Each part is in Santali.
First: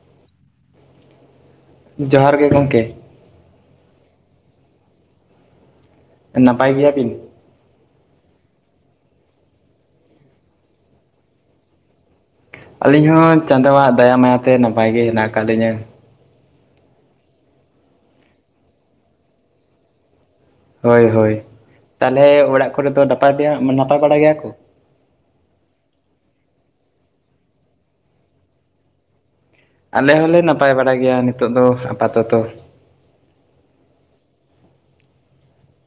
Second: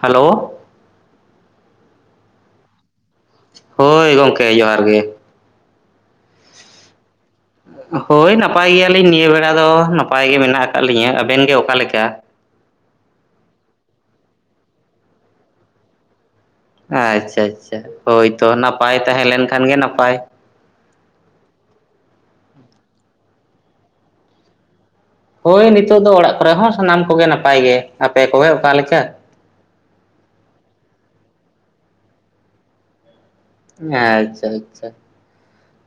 ᱦᱟᱞᱳ ᱡᱚᱦᱟᱨ ᱜᱮ ᱜᱚᱝᱠᱮ, ᱦᱳᱭ ᱜᱚᱝᱠᱮ ᱡᱚᱦᱟᱨ ᱜᱮ᱾ ᱱᱟᱯᱟᱭ ᱜᱮᱭᱟ ᱵᱤᱱ? ᱦᱳᱭ ᱱᱟᱯᱟᱭ ᱜᱮᱭᱟᱞᱤᱧ ᱱᱤᱭᱟᱹ ᱵᱮᱲᱟ ᱫᱚ ᱱᱟᱯᱟᱭ ᱜᱮ ᱢᱮᱱᱟᱜ ᱟᱠᱟᱫ ᱞᱤᱧᱟᱹ᱾ ᱟᱵᱮᱱ ᱜᱮ ᱚᱠᱟᱞᱮᱠᱟ? ᱟᱹᱞᱤᱧ ᱦᱚᱸ ᱪᱟᱸᱫᱳᱣᱟᱜ ᱫᱟᱭᱟ ᱢᱟᱭᱟᱛᱮ ᱱᱟᱯᱟᱭ ᱜᱮ ᱦᱮᱱᱟᱜ ᱟᱠᱟᱜ ᱞᱤᱧᱟᱹ᱾ ᱟᱪᱪᱷᱟ ᱟᱪᱪᱷᱟ ᱦᱳᱭᱛᱚ ᱱᱟᱯᱟᱭ ᱛᱟᱦᱮᱸ ᱞᱮᱱ ᱠᱷᱟᱱ ᱜᱮ ᱱᱟᱯᱟᱭ᱾ ᱦᱳᱭ ᱦᱳᱭ ᱛᱟᱦᱚᱞᱮ ᱚᱲᱟᱜ ᱠᱚᱨᱮ ᱫᱚ ᱱᱟᱯᱟᱭ ᱜᱮᱭᱟ ᱱᱟᱯᱟᱭ ᱵᱟᱲᱟ ᱜᱮᱭᱟ ᱠᱚ, ᱦᱳᱭ ᱱᱤᱛᱚᱜ ᱫᱚ ᱚᱲᱟᱜ ᱠᱚᱨᱮ ᱦᱚᱸ ᱥᱟᱱᱟᱢ ᱠᱚᱜᱮ ᱱᱟᱯᱟᱭ ᱜᱮ᱾ ᱟᱯᱮ ᱠᱚᱜᱮ ᱚᱠᱟ ᱞᱮᱠᱟ? ᱟᱞᱮ ᱦᱚᱸᱞᱮ ᱱᱟᱯᱟᱭ ᱵᱟᱰᱟ ᱜᱮᱭᱟ ᱱᱤᱛᱚᱜ ᱫᱚ ᱟᱯᱟᱛᱚᱛᱚ᱾ ᱮᱸ ᱟᱪᱪᱷᱟ ᱟᱪᱪᱷᱟ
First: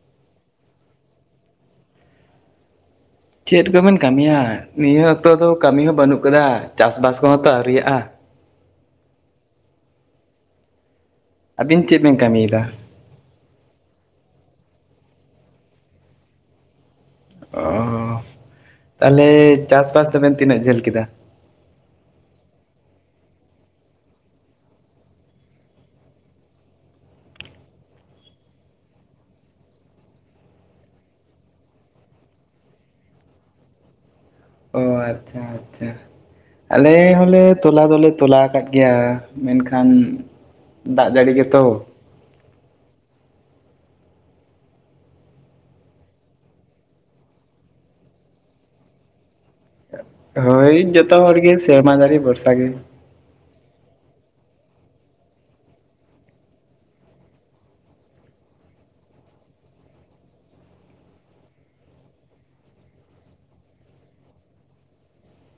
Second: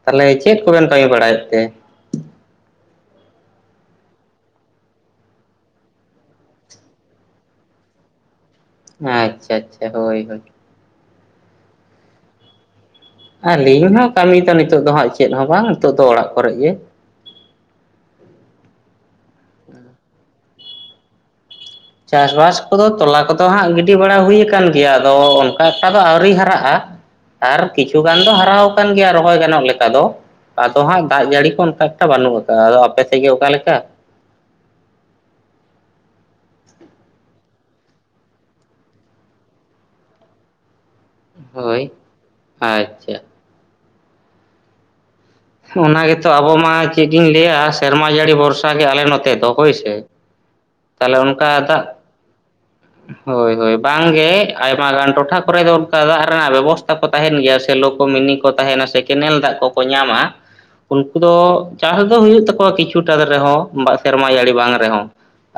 ᱛᱟᱞᱮ ᱪᱮᱫ ᱠᱚᱵᱮᱱ ᱠᱟᱹᱢᱤ ᱵᱟᱲᱟᱭᱮᱫ ᱛᱮ? ᱪᱮᱫ ᱠᱚᱵᱤᱱ ᱠᱟᱹᱢᱤᱭᱟ ᱱᱤᱭᱟᱹ ᱚᱠᱛᱚ ᱫᱚ ᱠᱟᱹᱢᱤ ᱦᱚᱸ ᱵᱟᱹᱱᱩᱜ ᱠᱟᱫᱟ ᱪᱟᱥ ᱵᱟᱥ ᱠᱚᱦᱚᱸ ᱛᱚ ᱟᱹᱣᱨᱤᱟᱜᱼᱟ᱾ ᱟᱪᱪᱷᱟ ᱟᱪᱪᱷᱟ ᱦᱳᱭ ᱦᱳᱭ᱾ ᱟᱹᱵᱤᱱ ᱪᱮᱫ ᱵᱤᱱ ᱠᱟᱹᱢᱤᱫᱟ? ᱟᱞᱤᱧ ᱦᱚᱸ ᱠᱟᱹᱢᱤᱫᱚ ᱱᱤᱛᱚᱜ ᱫᱚ ᱦᱟᱸᱜ ᱪᱮᱫ ᱦᱚᱸ ᱵᱟᱝ ᱱᱤᱛᱚᱜ ᱫᱚ ᱚᱲᱟᱜ ᱠᱚᱨᱮ ᱜᱮ᱾ ᱚ ᱦᱚ ᱛᱟᱞᱮ ᱪᱟᱥᱵᱟᱥ ᱛᱟᱵᱮᱱ ᱛᱤᱱᱟᱹᱜ ᱡᱷᱟᱹᱞ ᱠᱮᱫᱟ? ᱪᱟᱥᱵᱟᱥ ᱠᱚᱫᱚ ᱛᱚᱞᱟ ᱠᱚᱫᱚ ᱦᱟᱸᱜ ᱜᱤᱰᱤ ᱵᱟᱲᱟ ᱦᱩᱭ ᱠᱟᱱ ᱜᱤᱭᱟ ᱟᱫᱚ ᱚᱱᱠᱟ ᱮᱠᱴᱟ ᱫᱚ ᱟᱹᱣᱨᱤ ᱦᱟᱨᱟᱜᱼᱟ᱾ ᱟᱨ ᱠᱤᱪᱷᱩ ᱜᱟᱱ ᱫᱚ ᱦᱟᱨᱟᱣ ᱠᱟᱱ ᱜᱮᱭᱟ ᱨᱚᱦᱚᱭ ᱜᱟᱱᱚᱜ ᱞᱮᱠᱟ ᱫᱚ᱾ ᱟᱫᱚ ᱦᱟᱸᱜ ᱫᱟᱜᱽ ᱡᱟᱹᱲᱤ ᱠᱚ ᱚᱱᱠᱟᱮᱠᱴᱟ ᱵᱟᱹᱱᱩᱜ ᱠᱟᱜᱼᱟ ᱟᱫᱚ ᱟᱯᱮᱥᱮᱜ ᱜᱮ ᱚᱠᱟᱮᱠᱟ? ᱚ ᱟᱪᱪᱷᱟ ᱟᱪᱪᱷᱟ᱾ ᱟᱞᱮ ᱦᱚᱸᱞᱮ ᱛᱚᱞᱟ ᱫᱚᱞᱮ ᱛᱚᱞᱟ ᱟᱠᱟᱜ ᱜᱮᱭᱟ ᱢᱮᱱᱠᱷᱟᱱ, ᱫᱟᱜ ᱡᱟᱹᱲᱤ ᱜᱮᱛᱚ ᱦᱳᱭ ᱟᱪᱪᱷᱟ, ᱚᱱᱟ ᱜᱮᱛᱚ ᱟᱵᱚ ᱢᱟ ᱪᱮᱫ ᱤᱧ ᱞᱟᱹᱭᱟ ᱥᱮᱨᱢᱟ ᱡᱟᱹᱲᱤ ᱵᱷᱚᱨᱥᱟ ᱜᱮ ᱟᱞᱮ ᱱᱚᱛᱮ ᱫᱚ ᱦᱳᱭ ᱥᱮ᱾ ᱦᱳᱭ ᱛᱟᱦᱚᱞᱮ ᱡᱚᱛᱚ ᱦᱚᱲ ᱚᱱᱠᱟ ᱜᱮ ᱫᱟᱜ ᱥᱮᱨᱢᱟ ᱡᱟᱲᱤ ᱵᱚᱨᱥᱟ ᱜᱮ᱾ ᱦᱳᱭ ᱦᱳᱭ ᱵᱟᱝᱜᱮ ᱟᱭᱢᱟ ᱜᱟᱱ ᱴᱚᱴᱷᱟ ᱠᱚᱨᱮ ᱫᱚ ᱚᱱᱠᱟ ᱫᱚ ᱫᱟᱜᱽ ᱨᱮᱱᱟᱜ ᱵᱮᱵᱚᱥᱛᱷᱟ ᱠᱚ ᱛᱟᱦᱮᱱ ᱜᱮᱭᱟ ᱥᱮᱞᱳ ᱠᱚ ᱢᱤᱱᱤ ᱠᱚ ᱛᱟᱦᱮᱱᱟ ᱥᱮ ᱠᱮᱱᱮᱞ ᱫᱟᱜᱽ ᱠᱚᱠᱚ ᱧᱟᱢᱟ᱾ ᱩᱱᱠᱩ ᱫᱚ ᱪᱟᱥ ᱫᱚ ᱦᱩᱭᱩᱜ ᱛᱟᱠᱚᱣᱟ ᱠᱤᱪᱷᱩᱴᱟ ᱨᱮᱦᱚᱸ ᱵᱟ ᱥᱮᱨᱢᱟ ᱡᱟᱹᱲᱤ ᱵᱟᱝ ᱨᱮᱦᱚᱸ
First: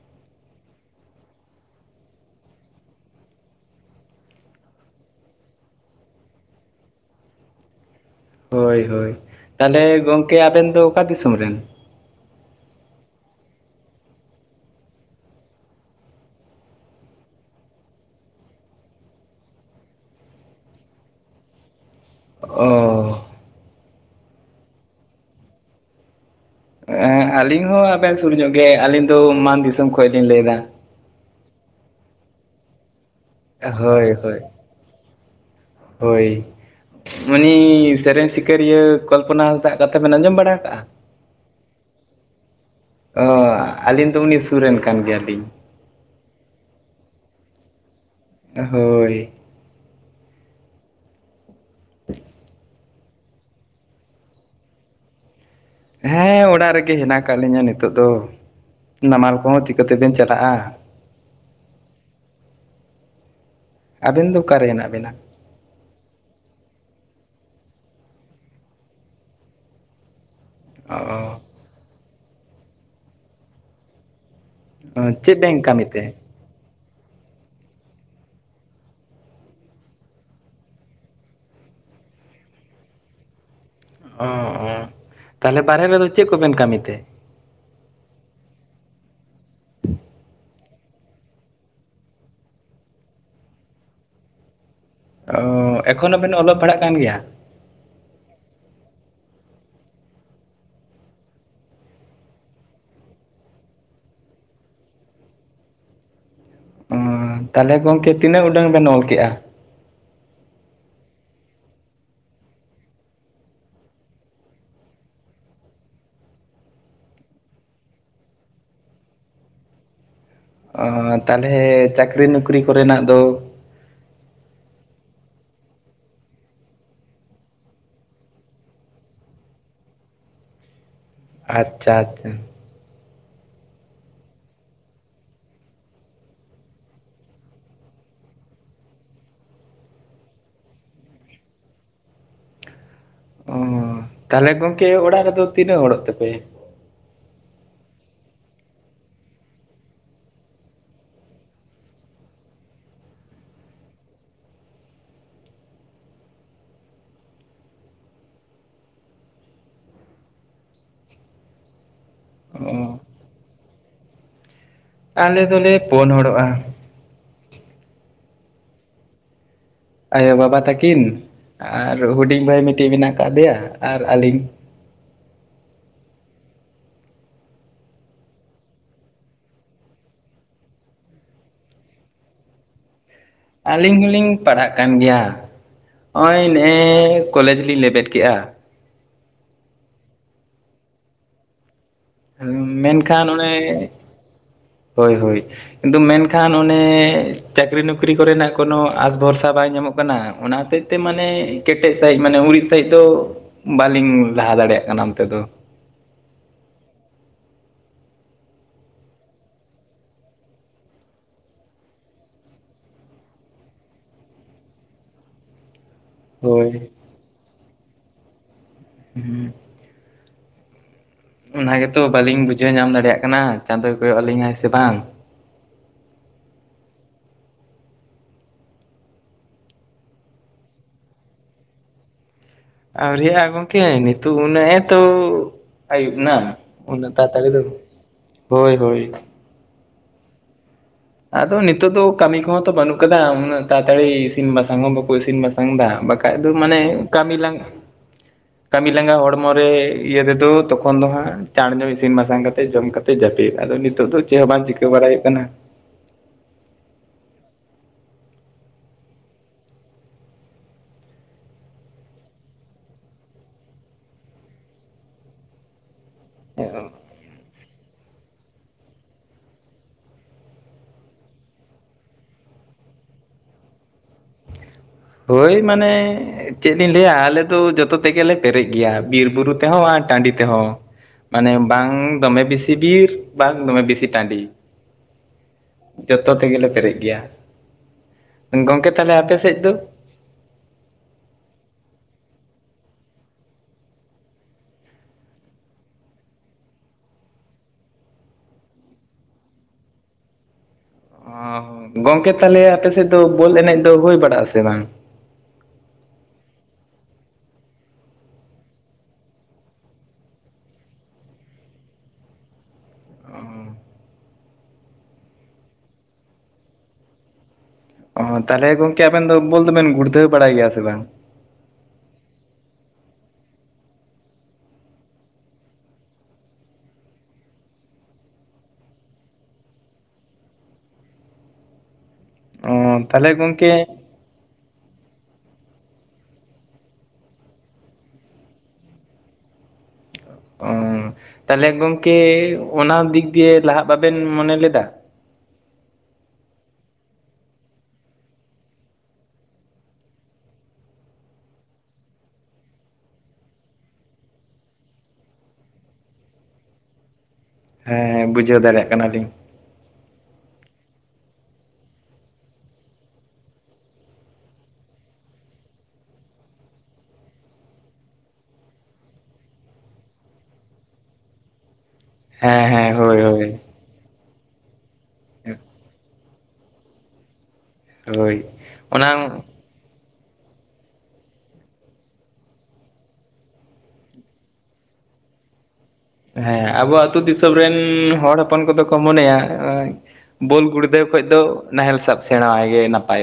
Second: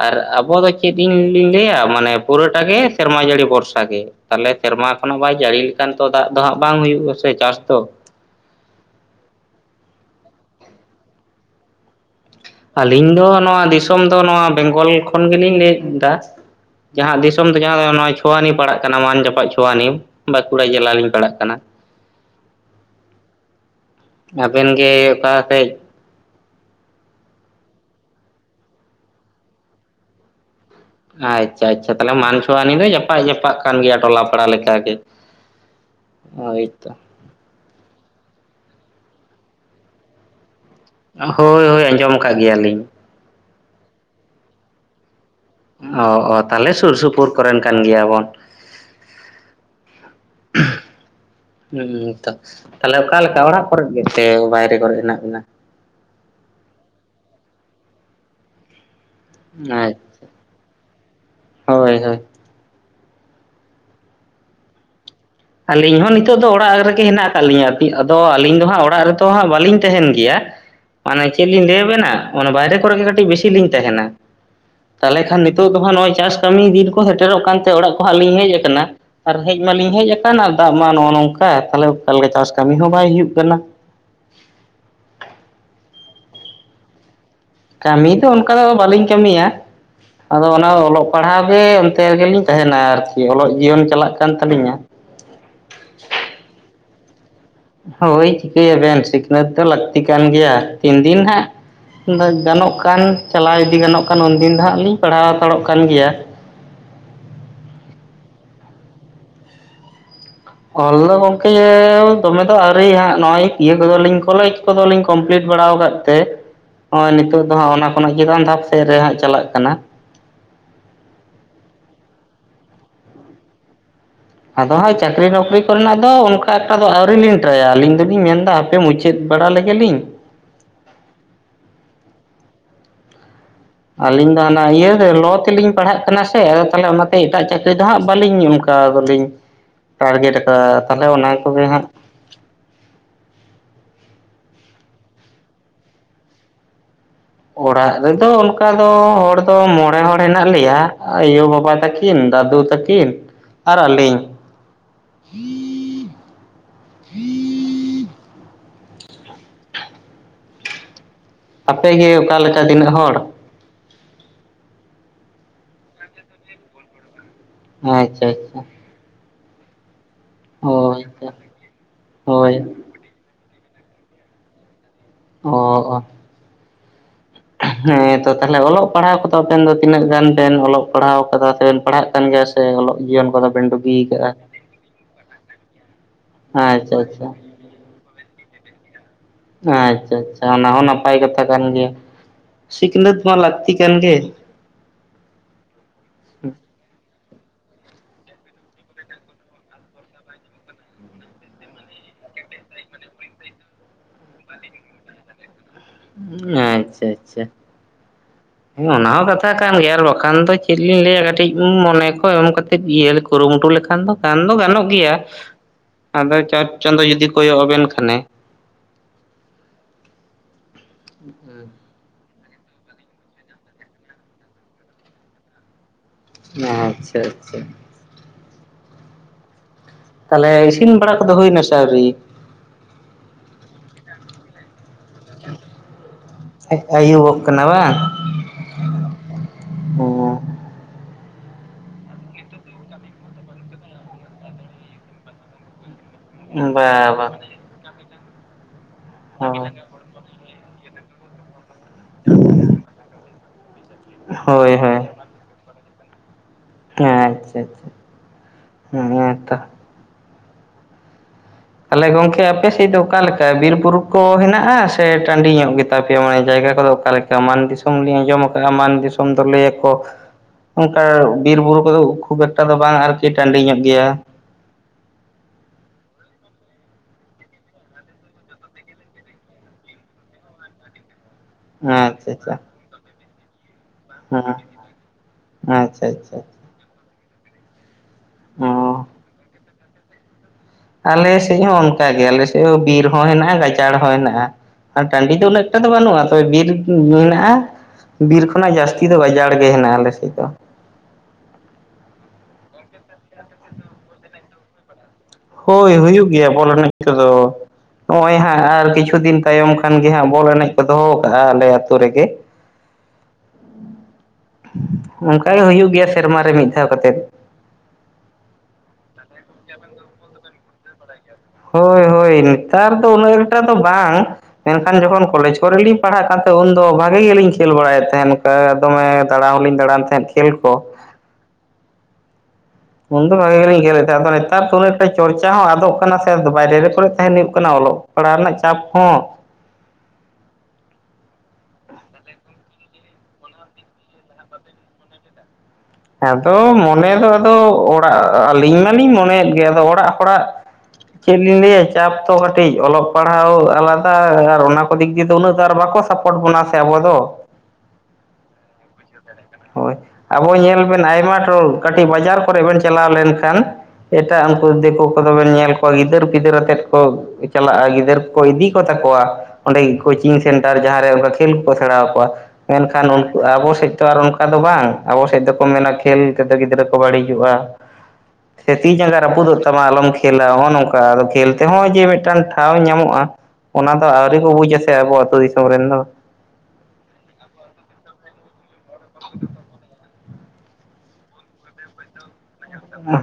ᱟᱨ ᱟᱵᱚ ᱫᱚ ᱪᱮᱫ ᱤᱧ ᱞᱤᱧ ᱞᱟᱹᱭᱟ ᱢᱟᱱᱮ ᱯᱩᱨᱟᱹᱴᱟ ᱜᱮ ᱥᱮᱨᱢᱟ ᱡᱟᱹᱲᱤ ᱵᱷᱚᱨᱥᱟ ᱜᱮ ᱛᱟᱞᱦᱮ ᱥᱮᱨᱢᱟ ᱠᱷᱚᱱᱚ ᱵᱟᱭ ᱡᱟᱹᱲᱤ ᱞᱤᱠᱷᱟᱱ ᱛᱚ ᱫᱟᱜ ᱫᱚ ᱦᱟᱸᱜ ᱵᱟᱝ ᱦᱩᱭᱩᱜᱼᱟ ᱥᱮ ᱪᱟᱥ ᱫᱚ ᱦᱳᱭ ᱦᱳᱭ ᱛᱟᱞᱦᱮ ᱜᱚᱝᱠᱮ ᱟᱵᱮᱱ ᱫᱚ ᱚᱠᱟ ᱫᱤᱥᱚᱢ ᱨᱮᱱ? ᱟᱹᱞᱤᱧ ᱫᱚ ᱱᱚᱣᱟ ᱫᱤᱥᱚᱢ ᱫᱚ ᱱᱚᱣᱟ ᱵᱮᱝᱜᱚᱞ ᱠᱷᱚᱱ ᱜᱮᱞᱤᱧ ᱞᱮᱹᱭᱮᱫᱟ ᱡᱟᱦᱟᱸ ᱫᱤᱥᱚᱢ ᱫᱚ ᱡᱟᱦᱟᱸ ᱫᱚ ᱱᱚᱣᱟ ᱪᱷᱚᱣᱟᱱᱤ ᱯᱟᱲᱟᱜ ᱠᱟᱱᱟ ᱢᱟᱱ ᱡᱟᱯᱟᱜ ᱪᱷᱳᱣᱟᱱᱤ ᱵᱟᱸᱠᱩᱲᱟ ᱡᱮᱞᱟ ᱞᱤᱧ ᱯᱟᱲᱟᱜ ᱠᱟᱱᱟ ᱚᱻ ᱟᱵᱮᱱ ᱜᱮ ᱚᱠᱟ ᱥᱮᱡ? ᱦᱮᱸ ᱟᱹᱞᱤᱧ ᱦᱚᱸ ᱟᱵᱮᱱ ᱥᱩᱨ ᱧᱚᱜ ᱜᱮ ᱟᱹᱞᱤᱧ ᱫᱚ ᱢᱟᱱ ᱫᱤᱥᱚᱢ ᱠᱷᱚᱡ ᱞᱤᱧ ᱞᱟᱹᱭ ᱫᱟ ᱟᱪᱪᱷᱟ ᱟᱪᱪᱷᱟ ᱛᱟᱞᱦᱮ ᱢᱟᱱ ᱪᱷᱚᱣᱟᱱᱤ ᱫᱚ ᱡᱟᱯᱟᱜ ᱡᱟᱯᱟᱜ ᱠᱟᱱ ᱜᱮᱭᱟ ᱦᱳᱭ ᱴᱚᱞᱟ ᱦᱳᱭ ᱯᱟᱲᱟ ᱞᱮᱠᱟᱜᱮ ᱦᱳᱭ ᱦᱳᱭᱛᱚ ᱩᱱᱤ ᱥᱮᱨᱮᱧ ᱥᱤᱠᱟᱹᱨᱤᱭᱟᱹ ᱠᱚᱞᱯᱚᱱᱟ ᱦᱟᱸᱥᱫᱟᱜᱴ ᱠᱟᱛᱷᱟ ᱵᱮᱱ ᱟᱸᱡᱚᱢ ᱵᱟᱲᱟ ᱟᱠᱟᱜᱼᱟ? ᱦᱳᱭ ᱦᱳᱭ ᱟᱸᱡᱚᱢ ᱟᱠᱟᱫ ᱜᱮᱭᱟᱞᱤᱧ। ᱚᱻ ᱟᱹᱞᱤᱧ ᱫᱚ ᱩᱱᱤ ᱥᱩᱨ ᱨᱮᱱ ᱠᱟᱱ ᱜᱮᱭᱟᱞᱤᱧ। ᱚ ᱚ ᱛᱟᱞᱦᱮ ᱥᱩᱨ ᱥᱩᱯᱩᱨ ᱠᱚᱨᱮᱱ ᱠᱟᱱ ᱜᱮᱭᱟ ᱵᱚᱱ। ᱦᱳᱭ। ᱦᱩᱸ ᱛᱚ। ᱛᱟᱞᱦᱮ ᱚᱠᱟ ᱞᱮᱠᱟ ᱚᱲᱟᱜ ᱠᱚᱨᱮᱜ ᱜᱮ ᱥᱮ ᱵᱟᱭᱨᱮ ᱠᱚᱨᱮ ᱦᱮᱱᱟᱜ ᱵᱮᱱᱟ? ᱦᱮᱸ ᱚᱲᱟᱜ ᱨᱮᱜᱮ ᱦᱮᱱᱟᱜ ᱟᱠᱟᱜ ᱞᱤᱧᱟᱹ ᱱᱤᱛᱚᱜ ᱫᱚ ᱱᱟᱢᱟᱞ ᱠᱚᱦᱚᱸ ᱪᱤᱠᱟᱹᱛᱮᱵᱤᱱ ᱪᱟᱞᱟᱜᱼᱟ। ᱦᱳᱭ ᱦᱳᱭ। ᱟᱵᱤᱱ ᱫᱚ ᱚᱠᱟᱨᱮ ᱦᱮᱱᱟᱜ ᱵᱤᱱᱟ। ᱟᱹᱞᱤᱧ ᱦᱚᱸ ᱱᱤᱛᱚᱜ ᱫᱚ ᱚᱲᱟᱜ ᱨᱮᱜᱮ ᱦᱮᱱᱟᱜ ᱟᱠᱟᱫ ᱞᱤᱧᱟᱹ ᱟᱫᱚ ᱟᱹᱞᱤᱧ ᱫᱚ ᱦᱟᱸᱜ ᱚᱲᱟᱜ ᱨᱮᱫᱚ ᱦᱟᱸᱜ ᱵᱟᱹᱞᱤᱧ ᱛᱟᱦᱮᱱ ᱜᱮᱭᱟ ᱢᱟᱱᱮ ᱚ ᱪᱮᱫ ᱞᱤᱧ ᱞᱟᱹᱭ ᱟᱵᱮᱱᱟ ᱚᱱᱟ ᱵᱟᱭᱨᱮ ᱠᱚᱨᱮᱜ ᱜᱮ ᱠᱟᱹᱴᱤᱡ ᱵᱮᱥᱤ ᱞᱤᱧ ᱛᱟᱦᱮᱱᱟ। ᱛᱟᱞᱦᱮ ᱪᱮᱫ ᱠᱷᱟᱱ ᱵᱮᱱ ᱱᱤᱛᱚᱜ ᱫᱚ ᱠᱟᱹᱢᱤ ᱦᱟᱸᱜ ᱛᱮ ᱱᱚᱜᱼᱚᱭ ᱪᱟᱥ ᱠᱟᱹᱢᱤ ᱫᱤᱱ ᱠᱚ ᱥᱮᱴᱮᱨᱚᱜ ᱠᱟᱱᱛᱮ ᱚᱲᱟᱜ ᱠᱚ ᱦᱟᱸᱜ ᱞᱤᱧ ᱦᱮᱡ ᱟᱠᱟᱱᱟ ᱟᱨ ᱦᱮᱡ ᱢᱟᱞᱤᱧ ᱦᱮᱡ ᱟᱠᱟᱱᱟᱼᱼ ᱚᱱᱠᱟᱱᱟᱜ ᱫᱟᱜ ᱢᱟ ᱱᱚᱜᱼᱚ ᱱᱚᱝᱠᱟ ᱛᱟᱦᱚᱞᱮ ᱚᱠᱟ ᱞᱮᱠᱟ ᱪᱟᱥ ᱠᱟᱹᱢᱤ ᱦᱚᱸ ᱵᱟᱭ ᱦᱩᱭᱩᱜ ᱠᱟᱱᱟ। ᱚ ᱚ ᱛᱟᱦᱚᱞᱮ ᱵᱟᱨᱦᱮ ᱨᱮᱫᱚ ᱪᱮᱫ ᱠᱚᱵᱮᱱ ᱠᱟᱹᱢᱤ ᱛᱮ? ᱠᱟᱹᱢᱤ ᱫᱚ ᱚᱱᱠᱟ ᱫᱚ ᱵᱟᱹᱞᱤᱧ ᱠᱟᱹᱢᱤᱭᱟ ᱟᱫᱚ ᱚᱱᱟ ᱚᱞᱚᱜ ᱯᱟᱲᱦᱟᱣ ᱜᱮ ᱚᱱᱛᱮ ᱨᱮᱜᱮᱞᱤᱧ ᱛᱟᱦᱮᱱᱟ ᱟᱨᱠᱤ ᱚᱞᱚᱜ ᱡᱤᱭᱚᱱ ᱪᱟᱞᱟᱜ ᱠᱟᱱ ᱛᱟᱹᱞᱤᱧᱟ। ᱚ ᱮᱠᱷᱚᱱᱚ ᱵᱮᱱ ᱚᱞᱚᱜ ᱯᱟᱲᱦᱟᱜ ᱠᱟᱱ ᱜᱮᱭᱟ? ᱦᱳᱭ ᱪᱤᱠᱟᱹᱭᱟᱵᱮᱱ ᱥᱤᱠᱷᱱᱟᱹᱛ ᱫᱚ ᱞᱟᱹᱠᱛᱤ ᱠᱟᱱ ᱜᱮᱭᱟ ᱛᱤᱱ ᱫᱤᱱ ᱦᱟᱸᱜ ᱜᱟᱱᱚᱜ ᱠᱟᱱ ᱪᱟᱞᱟᱣ ᱤᱫᱤ ᱜᱟᱱᱚᱜ ᱠᱟᱱ ᱩᱱᱫᱤᱱ ᱫᱚ ᱦᱟᱸᱜ ᱞᱤᱧ ᱯᱟᱲᱦᱟᱣ ᱦᱟᱛᱟᱲᱚᱜ ᱠᱟᱱ ᱜᱮᱭᱟ। ᱚ ᱛᱟᱞᱦᱮ ᱜᱚᱝᱠᱮ ᱛᱤᱱᱟᱹᱜ ᱩᱰᱟᱹᱝ ᱵᱮᱱ ᱚᱞ ᱠᱮᱜᱼᱟ? ᱚᱞ ᱫᱚ ᱜᱚᱝᱠᱮ ᱫᱚᱢᱮ ᱫᱚ ᱟᱹᱣᱨᱤ ᱦᱟᱸᱜ ᱱᱚᱜᱼᱚᱭ ᱤᱭᱟᱹ ᱠᱚᱫᱚᱞᱤᱧ ᱠᱚᱞᱮᱡ ᱠᱚᱫᱚᱞᱤᱧ ᱠᱚᱢᱯᱞᱤᱴ ᱵᱟᱲᱟᱣ ᱟᱠᱟᱫ ᱛᱮ, ᱱᱚᱜᱼᱚᱭ ᱱᱤᱛᱳᱜ ᱫᱚ ᱦᱟᱸᱜ ᱚᱱᱟ ᱠᱷᱚᱱᱟᱜ ᱪᱮᱛᱟᱱ ᱫᱷᱟᱯ ᱥᱮᱫ ᱨᱮ ᱦᱟᱸᱜ ᱪᱟᱞᱟᱜ ᱠᱟᱱᱟ। ᱚ ᱛᱟᱞᱦᱮ ᱪᱟᱹᱠᱨᱤ ᱱᱚᱠᱨᱤ ᱠᱚᱨᱮᱱᱟᱜ ᱫᱚ? ᱟᱫᱚ ᱦᱟᱸᱜ ᱪᱟᱹᱠᱨᱤ ᱱᱚᱠᱨᱤ ᱠᱚᱨᱮᱱᱟᱜ ᱫᱚ ᱚᱱᱠᱟ ᱮᱠᱴᱟ ᱫᱚ ᱟᱹᱣᱨᱤ ᱞᱤᱧ ᱴᱮᱨᱟᱭᱟ ᱟᱹᱞᱤᱧ ᱫᱚᱞᱤᱧ ᱢᱮᱱ ᱮᱫᱟ ᱦᱟᱯᱮ ᱢᱩᱪᱟᱹᱫ ᱪᱟᱹᱫ ᱵᱟᱲᱟ ᱞᱮᱜᱮ ᱞᱤᱧ ᱟᱪᱪᱷᱟ ᱟᱪᱪᱷᱟ ᱟᱹᱞᱤᱧ ᱫᱚ ᱦᱟᱱᱟ ᱤᱭᱟᱹ ᱨᱮ ᱞᱚ ᱛᱮᱞᱤᱧ ᱯᱟᱲᱦᱟᱜ ᱠᱟᱱᱟ ᱥᱮ ᱟᱫᱚ ᱛᱟᱞᱦᱮ ᱚᱱᱟᱛᱮ ᱮᱴᱟᱜ ᱪᱟᱹᱠᱨᱤ ᱫᱚ ᱦᱟᱸᱜ ᱵᱟᱹᱞᱤᱧ ᱫᱚᱞᱤᱧ ᱴᱟᱨᱜᱮᱴ ᱟᱠᱟᱫᱟ ᱛᱟᱞᱦᱮ ᱚᱱᱟ ᱠᱚᱜᱮ ᱦᱟᱸᱜ ᱚᱻ ᱛᱟᱞᱦᱮ ᱜᱚᱝᱠᱮ ᱚᱲᱟᱜ ᱨᱮᱫᱚ ᱛᱤᱱᱟᱹᱜ ᱦᱚᱲᱚᱜ ᱛᱮᱯᱮ? ᱚᱲᱟᱜ ᱨᱮᱫᱚ ᱚᱱᱠᱟ ᱫᱚ ᱦᱚᱲ ᱫᱚ ᱢᱚᱬᱮ ᱦᱚᱲ ᱦᱮᱱᱟᱜ ᱞᱮᱭᱟ ᱟᱭᱳ ᱵᱟᱵᱟ ᱛᱟᱹᱠᱤᱱ ᱫᱟᱫᱩ ᱛᱟᱹᱠᱤᱱ ᱠᱤᱱ ᱟᱨ ᱟᱹᱞᱤᱧ᱾ ᱟᱯᱮᱜᱮ ᱚᱠᱟᱮ ᱞᱮᱠᱟ ᱛᱤᱱᱟᱹᱜ ᱚ ᱦᱚᱲ? ᱟᱞᱮ ᱫᱚᱞᱮ ᱯᱳᱱ ᱦᱚᱲᱚᱜᱼᱟ᱾ ᱟᱪᱪᱷᱟ ᱟᱪᱪᱷᱟ ᱟᱭᱳ ᱵᱟᱵᱟ ᱛᱟᱹᱠᱤᱱ ᱦᱳᱭ ᱛᱚ ᱟᱨ ᱦᱩᱰᱤᱧ ᱦᱳᱭ ᱵᱷᱟᱹᱭ ᱢᱤᱫᱴᱤᱡ ᱢᱮᱱᱟᱜ ᱟᱠᱟᱫᱮᱭᱟ ᱟᱨ ᱟᱹᱞᱤᱧ᱾ ᱚ - ᱚ ᱦᱮᱸ ᱛᱚ ᱛᱟᱦᱚᱞᱮ ᱚᱞᱚᱜ ᱯᱟᱲᱦᱟᱣ ᱠᱚᱫᱚ ᱟᱵᱮᱱ ᱫᱚ ᱛᱤᱱᱟᱹᱜ ᱜᱟᱱ ᱵᱮᱱ ᱚᱞᱚᱜ ᱯᱟᱲᱦᱟᱣ ᱠᱟᱫᱟ ᱥᱮᱵᱮᱱ ᱯᱟᱲᱦᱟᱜ ᱠᱟᱱ ᱜᱮᱭᱟ? ᱥᱮ ᱚᱞᱚᱜ ᱡᱤᱭᱚᱱ ᱠᱚᱫᱚ ᱵᱮᱱ ᱟᱹᱞᱤᱧ ᱰᱩᱜᱤ ᱦᱚᱞᱤᱧ ᱠᱟᱜᱼᱟ ᱯᱟᱲᱦᱟᱜ ᱠᱟᱱ ᱜᱮᱭᱟ᱾ ᱱᱚᱜᱼᱚᱭ ᱱᱮᱜᱼᱮ ᱟᱪᱪᱷᱟ ᱟᱪᱪᱷᱟ ᱠᱚᱞᱮᱡ ᱞᱤᱧ ᱞᱮᱵᱮᱫ ᱠᱮᱫᱮᱜᱼᱟ᱾ ᱟᱪᱪᱷᱟ ᱟᱪᱪᱷᱟ ᱚᱱᱟ ᱦᱚᱸ ᱱᱟᱯᱟᱭ ᱠᱟᱛᱷᱟ ᱠᱟᱱ ᱜᱮᱭᱟ᱾ ᱥᱤᱠᱷᱱᱟᱹᱛ ᱢᱮᱱᱠᱷᱟᱱ ᱢᱟ ᱞᱟᱹᱠᱛᱤ ᱚᱱᱮ ᱠᱟᱱ ᱜᱮ᱾ ᱦᱳᱭ ᱦᱳᱭ ᱟᱫᱚ ᱢᱮᱱ ᱠᱷᱟᱱ ᱚᱱᱮ ᱪᱟᱹᱠᱨᱤ ᱱᱚᱠᱨᱤ ᱠᱚᱨᱮᱱᱟᱜ ᱠᱳᱱᱦᱳ ᱟᱥ ᱵᱷᱚᱨᱥᱟ ᱵᱟᱭ ᱧᱟᱢᱚᱜ ᱠᱟᱱᱟ ᱚᱱᱟ ᱛᱮ ᱛᱮ ᱢᱟᱱᱮ ᱠᱮᱴᱮᱡ ᱥᱟᱹᱦᱤᱡ ᱢᱟᱱᱮ ᱩᱨᱤᱡ ᱥᱟᱹᱤᱡ ᱫᱚ ᱵᱟᱹᱞᱤᱧ ᱞᱟᱦᱟ ᱫᱟᱲᱮᱭᱟᱜ ᱠᱟᱱᱟ ᱚᱱᱛᱮ ᱫᱚ᱾ ᱟᱪᱪᱷᱟ ᱟᱪᱪᱷᱟ ᱦᱚᱸ ᱚᱱᱟ ᱦᱚᱸ ᱠᱟᱛᱷᱟᱟᱜ ᱠᱟᱱ ᱜᱮᱭᱟ ᱟᱨ ᱵᱟᱠᱷᱟᱱ ᱫᱚ ᱪᱮᱫ ᱞᱤᱧ ᱞᱟᱹᱭᱟ ᱠᱟᱹᱴᱤᱡ ᱢᱚᱱᱮ ᱠᱚ ᱮᱢ ᱠᱟᱛᱮ ᱤᱭᱟᱹ ᱞᱮ ᱠᱩᱨᱩᱢᱩᱴᱩ ᱞᱮᱠᱷᱟᱱ ᱫᱚ ᱜᱟᱱ ᱫᱚ ᱜᱟᱱᱚᱜ ᱜᱮᱭᱟ᱾ [inaudible] ᱟᱫᱚ ᱪᱚᱴ ᱦᱳᱭ ᱪᱟᱸᱫᱚᱭ ᱡᱩᱫᱤ ᱠᱚᱭᱚᱜ ᱟᱵᱮᱱ ᱞᱮᱠᱷᱟᱱ ᱦᱩᱸ ᱚᱱᱟᱜᱮᱛᱚ ᱵᱟᱹᱞᱤᱧ ᱵᱩᱡᱷᱟᱹᱣ ᱧᱟᱢ ᱫᱟᱲᱮᱭᱟᱜ ᱠᱟᱱᱟ ᱪᱟᱸᱫᱚᱭ ᱠᱚᱭᱚᱜ ᱟᱹ ᱞᱞᱤᱧ ᱥᱮ ᱵᱟᱝ᱾ ᱟᱪᱪᱷᱟ ᱟᱪᱪᱷᱟ ᱛᱟᱦᱚᱞᱮ ᱤᱥᱤᱱ ᱵᱟᱲᱟ ᱠᱚᱫᱚ ᱦᱩᱭᱱᱟᱥᱮ ᱟᱹᱣᱨᱤ? ᱟᱣᱨᱤ ᱭᱟᱟ ᱜᱚᱝᱠᱮ ᱱᱤᱛᱚᱜ ᱩᱱᱟᱹᱜ ᱱᱮᱸ ᱮ ᱛᱚ ᱟᱹᱭᱩᱵ ᱱᱟ ᱚᱱᱟ ᱟᱹᱭᱩᱵᱚᱜ ᱠᱟᱱᱟ ᱵᱟᱝ [unintelligible] ᱦᱳᱭ ᱦᱳᱭ ᱟᱫᱚ ᱱᱤᱛᱚᱜ ᱫᱚ ᱠᱟᱹᱢᱤ ᱠᱚᱦᱚᱸ ᱛᱚ ᱵᱟᱹᱱᱩᱜ ᱟᱠᱟᱫᱟ ᱩᱱᱟᱹᱜ ᱛᱟᱲᱟᱛᱟᱲᱤ ᱤᱥᱤᱱ ᱵᱟᱥᱟᱝ ᱦᱚᱸ ᱵᱟᱠᱚ ᱤᱥᱤᱱ ᱵᱟᱥᱟᱝ ᱮᱫᱟ ᱵᱟᱠᱷᱟᱱ ᱟᱠᱷᱟᱡ ᱫᱚ ᱦᱮᱸ ᱢᱟᱱᱮ ᱵᱟ ᱵᱟ ᱠᱟᱹᱟᱢᱤᱞᱟ ᱠᱟᱹᱢᱤ ᱞᱟᱸᱝᱜᱟᱜᱟ ᱦᱚᱲᱢᱚ ᱨᱮ ᱦᱳᱭ ᱤᱭᱟᱹ ᱨᱮᱫᱚ ᱛᱚᱠᱷᱚᱱ ᱫᱚ ᱦᱟᱸᱜ ᱪᱟᱬᱡᱚᱜ ᱤᱥᱤᱱ ᱵᱟᱥᱟᱝ ᱠᱟᱛᱮ ᱡᱚᱢ ᱠᱟᱛᱮ ᱡᱟᱹᱯᱤᱫ ᱟᱫᱚ ᱱᱤᱛ ᱱᱤᱛᱚᱜ ᱫᱚ ᱪᱮᱫ ᱦᱚᱸ ᱵᱟᱝ ᱦᱳᱭ ᱪᱤᱠᱟᱹ ᱦᱳᱭ, ᱵᱟᱲᱟᱭᱮ ᱠᱟᱱᱟ᱾ ᱟᱪᱪᱷᱟ ᱟᱪᱪᱷᱟ ᱦᱮᱸ ᱛᱚ᱾ ᱛᱟᱦᱚᱞᱮ ᱜᱚᱝᱠᱮ ᱟᱯᱮ ᱥᱮᱫ ᱫᱚ ᱚᱠᱟ ᱞᱮᱠᱟ ᱵᱤᱨ ᱵᱩᱨᱩ ᱠᱚ ᱦᱮᱱᱟᱜᱼᱟ ᱥᱮ ᱴᱟᱺᱰᱤ ᱧᱚᱜ ᱜᱮ ᱛᱟᱯᱮᱭᱟ ᱢᱟᱱᱮ ᱡᱟᱭᱜᱟ ᱠᱚᱫᱚ ᱚᱠᱟ ᱞᱮᱠᱟ? ᱢᱟᱱ ᱫᱤᱥᱚᱢ ᱞᱤᱧ ᱟᱸᱡᱚᱢ ᱟᱠᱫᱼᱟ ᱢᱟᱱ ᱫᱤᱥᱚᱢ ᱫᱚ ᱞᱟᱹ ᱟᱠᱚ ᱚᱱᱠᱟ ᱵᱤᱨ ᱵᱩᱨᱩ ᱠᱚᱫᱚ ᱠᱷᱩᱵ ᱮᱠᱴᱟ ᱫᱚ ᱵᱟᱝ ᱟᱨᱠᱤ ᱴᱟᱺᱰᱤ ᱧᱚᱜ ᱜᱮᱭᱟ᱾ ᱦᱳᱭ ᱢᱟᱱᱮ ᱪᱮᱫ ᱤᱧ ᱞᱟᱹᱭᱟ ᱟᱞᱮ ᱫᱚ ᱡᱚᱛᱚ ᱛᱮᱜᱮᱞᱮ ᱯᱮᱨᱮᱡ ᱜᱮᱭᱟ ᱵᱤᱨ ᱵᱩᱨᱩ ᱛᱮᱦᱚᱸ ᱴᱟᱺᱰᱤ ᱛᱮᱦᱚᱸ ᱢᱟᱱᱮ ᱵᱟᱝ ᱟᱪᱪᱷᱟ ᱫᱚᱢᱮ ᱟᱪᱪᱷᱟ ᱵᱮᱥᱤ ᱵᱤᱨ ᱵᱟᱝ ᱫᱚᱢᱮ ᱵᱮᱥᱤ ᱴᱟᱺᱰᱤ ᱦᱮᱸ ᱟᱪᱪᱷᱟ ᱡᱚᱛᱚ ᱟᱪᱪᱷᱟ ᱛᱮᱜᱮᱞᱮ ᱯᱮᱨᱮᱡ ᱜᱮᱭᱟ᱾ ᱜᱚᱝᱠᱮ ᱚ ᱛᱟᱦᱞᱮ ᱟᱯᱮ ᱥᱮᱫ ᱫᱚ? ᱟᱞᱮᱥᱮᱫ ᱦᱚᱸ ᱚᱱᱠᱟ ᱜᱮ ᱟᱞᱮ ᱥᱮᱫ ᱦᱚᱸ ᱵᱤᱨ ᱦᱚᱸ ᱦᱮᱱᱟᱜᱼᱟ ᱜᱟᱡᱟᱲ ᱦᱚᱸ ᱦᱮᱱᱟᱜᱼᱟ ᱾ ᱟᱨ ᱴᱟᱺᱰᱤ ᱫᱚ ᱩᱱᱟᱹᱜᱚᱴᱟ ᱫᱚ ᱵᱟᱹᱱᱩᱜᱼᱟ ᱛᱚᱵᱮ ᱵᱤᱨ ᱢᱮᱱᱟᱜᱼᱟ ᱾ ᱵᱤᱨ ᱠᱷᱚᱱᱟᱜ ᱡᱟᱹᱥᱛᱤ ᱫᱚ ᱵᱟᱡᱟᱲ ᱜᱮ ᱦᱮᱱᱟᱜᱼᱟ ᱟᱞᱮᱮᱥᱮᱫ ᱫᱚ᱾ ᱚ ᱦᱚᱸ ᱜᱚᱝᱠᱮ ᱛᱟᱦᱚᱞᱮ ᱟᱯᱮ ᱥᱮᱫ ᱫᱚ ᱵᱚᱞ ᱮᱱᱮᱡ ᱫᱚ ᱦᱩᱭ ᱵᱟᱲᱟᱜᱼᱟ ᱥᱮ ᱵᱟᱝ? ᱦᱳᱭ ᱦᱩᱭᱩᱜ ᱜᱮᱭᱟ ᱵᱚᱞ ᱮᱱᱮᱡ ᱠᱚᱫᱚ ᱱᱚᱜᱼᱚᱭ ᱦᱟᱸᱜ ᱟᱨ ᱠᱤᱪᱷᱩ ᱫᱤᱱ ᱛᱟᱭᱚᱢ ᱠᱷᱟᱱ ᱜᱮ ᱦᱟᱸᱜ ᱵᱚᱞ ᱮᱱᱮᱡ ᱠᱚ ᱫᱚᱦᱚ ᱠᱟᱜᱼᱟ ᱟᱞᱮ ᱟᱛᱳ ᱨᱮᱜᱮ᱾ ᱚ ᱚᱱᱠᱟ ᱜᱮ ᱦᱩᱭᱩᱜ ᱜᱮᱭᱟ ᱥᱮᱨᱢᱟ ᱨᱮ ᱢᱤᱫ ᱫᱷᱟᱣ ᱠᱟᱛᱮ᱾ ᱚ ᱛᱟᱦᱚᱞᱮ ᱜᱚᱝᱠᱮ ᱟᱵᱮᱱ ᱫᱚ ᱵᱚᱞ ᱫᱚᱵᱮᱱ ᱜᱩᱲᱫᱟᱹᱣ ᱵᱟᱲᱟᱭ ᱜᱮᱭᱟ ᱥᱮ ᱵᱟᱝ? ᱦᱳᱭ ᱦᱳᱭ ᱱᱮᱛᱟᱨ ᱫᱚ ᱩᱱᱟᱹᱜ ᱮᱠᱴᱟ ᱫᱚ ᱵᱟᱝ᱾ ᱢᱮᱱᱠᱷᱟᱱ ᱡᱚᱠᱷᱚᱱ ᱠᱚᱞᱮᱡᱽ ᱠᱚᱨᱮ ᱞᱤᱧ ᱯᱟᱲᱦᱟᱜ ᱠᱟᱱ ᱛᱟᱦᱮᱸ ᱩᱱᱫᱚ ᱵᱷᱟᱜᱮ ᱜᱮᱞᱤᱧ ᱠᱷᱮᱞ ᱵᱟᱲᱟᱭᱮᱫ ᱛᱟᱦᱮᱱ ᱱᱚᱠᱟ᱾ ᱫᱚᱢᱮ ᱫᱟᱬᱟ ᱦᱚᱸᱞᱤᱧ ᱫᱟᱲᱟᱱ ᱛᱟᱦᱮᱸᱫ ᱠᱷᱮᱞ ᱠᱚ᱾ ᱚ ᱩᱱ ᱛᱟᱦᱚᱞᱮ ᱫᱚ ᱵᱷᱟᱜᱮ ᱜᱚᱝᱠᱮ ᱜᱮᱞᱤᱧ ᱠᱷᱮᱞ ᱟᱫᱚ ᱱᱮᱛᱟᱨ ᱫᱚ ᱩᱱᱟᱹᱜᱴᱟ ᱪᱚᱨᱪᱟ ᱦᱚᱸ ᱟᱫᱚᱜ ᱠᱟᱱᱟ ᱥᱮ ᱵᱟᱭᱨᱮ ᱨᱮ ᱠᱚᱨᱮ ᱛᱟᱦᱮᱱ ᱦᱩᱭᱩᱜ ᱠᱟᱱᱟ ᱚᱞᱚᱜ ᱯᱟᱲᱦᱟᱜ ᱨᱮᱱᱟᱜ ᱪᱟᱯ ᱦᱚᱸ᱾ ᱚ ᱛᱟᱦᱚᱞᱮ ᱜᱚᱝᱠᱮ ᱚᱱᱟ ᱫᱤᱠ ᱫᱤᱭᱮ ᱞᱟᱦᱟᱜ ᱵᱟᱵᱮᱱ ᱢᱚᱱᱮ ᱞᱮᱫᱟ? ᱟᱫᱚ ᱢᱚᱱᱮ ᱫᱚ ᱟᱫᱚ ᱚᱲᱟᱜ ᱟᱹᱞᱤᱧ ᱢᱟᱞᱤᱧ ᱢᱚᱱᱮᱭᱮᱫ ᱜᱮ ᱟᱫᱚ ᱚᱲᱟᱜ ᱦᱚᱲᱟᱜ᱾ ᱪᱮᱫ ᱞᱤᱧ ᱞᱟᱹᱭᱟ ᱪᱟᱯ ᱫᱚ ᱠᱟᱹᱴᱤᱡ ᱚᱞᱚᱜ ᱯᱟᱲᱦᱟᱣ ᱟᱞᱟᱫᱟ ᱟᱨ ᱚᱱᱟ ᱠᱚ ᱫᱤᱠ ᱫᱤᱭᱮ ᱫᱚ ᱩᱱᱟᱹᱜ ᱫᱚ ᱟᱨ ᱵᱟᱠᱚ ᱵᱟᱠᱚ ᱥᱟᱯᱚᱴ ᱵᱚᱱᱟ ᱥᱮ ᱟᱵᱚ ᱫᱚ᱾ ᱦᱮᱸ ᱵᱩᱡᱷᱟᱹᱣ ᱫᱟᱨᱮᱭᱟᱜ ᱠᱟᱱᱟᱞᱤᱧ᱾ ᱦᱳᱭ ᱟᱵᱚ ᱧᱮᱞ ᱵᱮᱱ ᱟᱭᱢᱟ ᱴᱨᱚᱞ ᱠᱟᱹᱴᱤᱡ ᱵᱟᱡᱟᱨ ᱠᱚᱨᱮ ᱵᱮᱱ ᱪᱟᱞᱟᱣ ᱞᱮᱱᱠᱷᱟᱱ ᱮᱴᱟᱜ ᱩᱱᱠᱩ ᱫᱤᱠᱩ ᱠᱚᱫᱚᱵᱮᱱ ᱧᱮᱞ ᱠᱚᱣᱟ ᱜᱤᱫᱟᱹᱨ ᱯᱤᱫᱟᱹᱨ ᱟᱛᱮᱫ ᱠᱚ ᱪᱟᱞᱟᱜᱼᱟ ᱜᱤᱫᱟᱹᱨ ᱠᱚᱠᱚ ᱤᱫᱤ ᱠᱚᱛᱟᱠᱚᱣᱟ ᱚᱸᱰᱮ ᱠᱳᱪᱤᱝ ᱥᱮᱱᱴᱟᱨ ᱡᱟᱦᱟᱸᱨᱮ ᱚᱱᱠᱟ ᱠᱷᱮᱞ ᱠᱚ ᱥᱮᱬᱟᱣᱟᱠᱚᱣᱟ ᱦᱮᱸ ᱦᱮᱸ ᱢᱮᱱᱠᱷᱟᱱ ᱦᱳᱭ ᱩᱱᱠᱩ ᱦᱳᱭ ᱟᱵᱚ ᱥᱮᱫ ᱛᱚ ᱟᱨ ᱚᱱᱠᱟ ᱫᱚ ᱵᱟᱝ ᱟᱵᱚ ᱥᱮᱫ ᱫᱚ ᱢᱮᱱᱟ ᱠᱚ ᱢᱮᱱᱟ ᱠᱷᱮᱞ ᱛᱮᱫᱚ ᱜᱤᱫᱽᱨᱟᱹ ᱠᱚ ᱵᱟᱹᱲᱤᱡᱚᱜᱼᱟ, ᱦᱳᱭ ᱥᱮ ᱛᱤ ᱚᱱᱟ ᱡᱟᱸᱜᱟ ᱨᱟᱹᱯᱩᱫᱚᱜ ᱾ ᱛᱟᱢᱟ ᱟᱞᱚᱢ ᱠᱷᱮᱞᱟ ᱱᱚᱜᱼᱚ ᱱᱚᱝᱠᱟ ᱟᱫᱚ ᱠᱷᱮᱞ ᱛᱮᱦᱚᱸ ᱡᱮ ᱢᱤᱫᱴᱟᱝ ᱴᱷᱟᱶ ᱧᱟᱢᱚᱜᱼᱟ᱾ ᱚᱱᱟ ᱫᱚ ᱟᱹᱣᱨᱤ ᱠᱚ ᱵᱩᱡᱟ ᱥᱮ ᱟᱵᱚ ᱟᱹᱛᱩ ᱫᱤᱥᱚᱢ ᱨᱮᱱ ᱫᱚ᱾ ᱦᱮᱸ ᱟᱵᱚ ᱟᱹᱛᱩ ᱫᱤᱥᱚᱢ ᱨᱮᱱ ᱦᱚᱲ ᱦᱚᱯᱚᱱ ᱠᱚᱫᱚ ᱠᱚ ᱢᱚᱱᱮᱭᱟ ᱵᱳᱞ ᱜᱩᱲᱫᱟᱹᱣ ᱠᱷᱚᱡ ᱫᱚ ᱱᱟᱦᱮᱞ ᱥᱟᱵ ᱥᱮᱬᱟᱟᱭ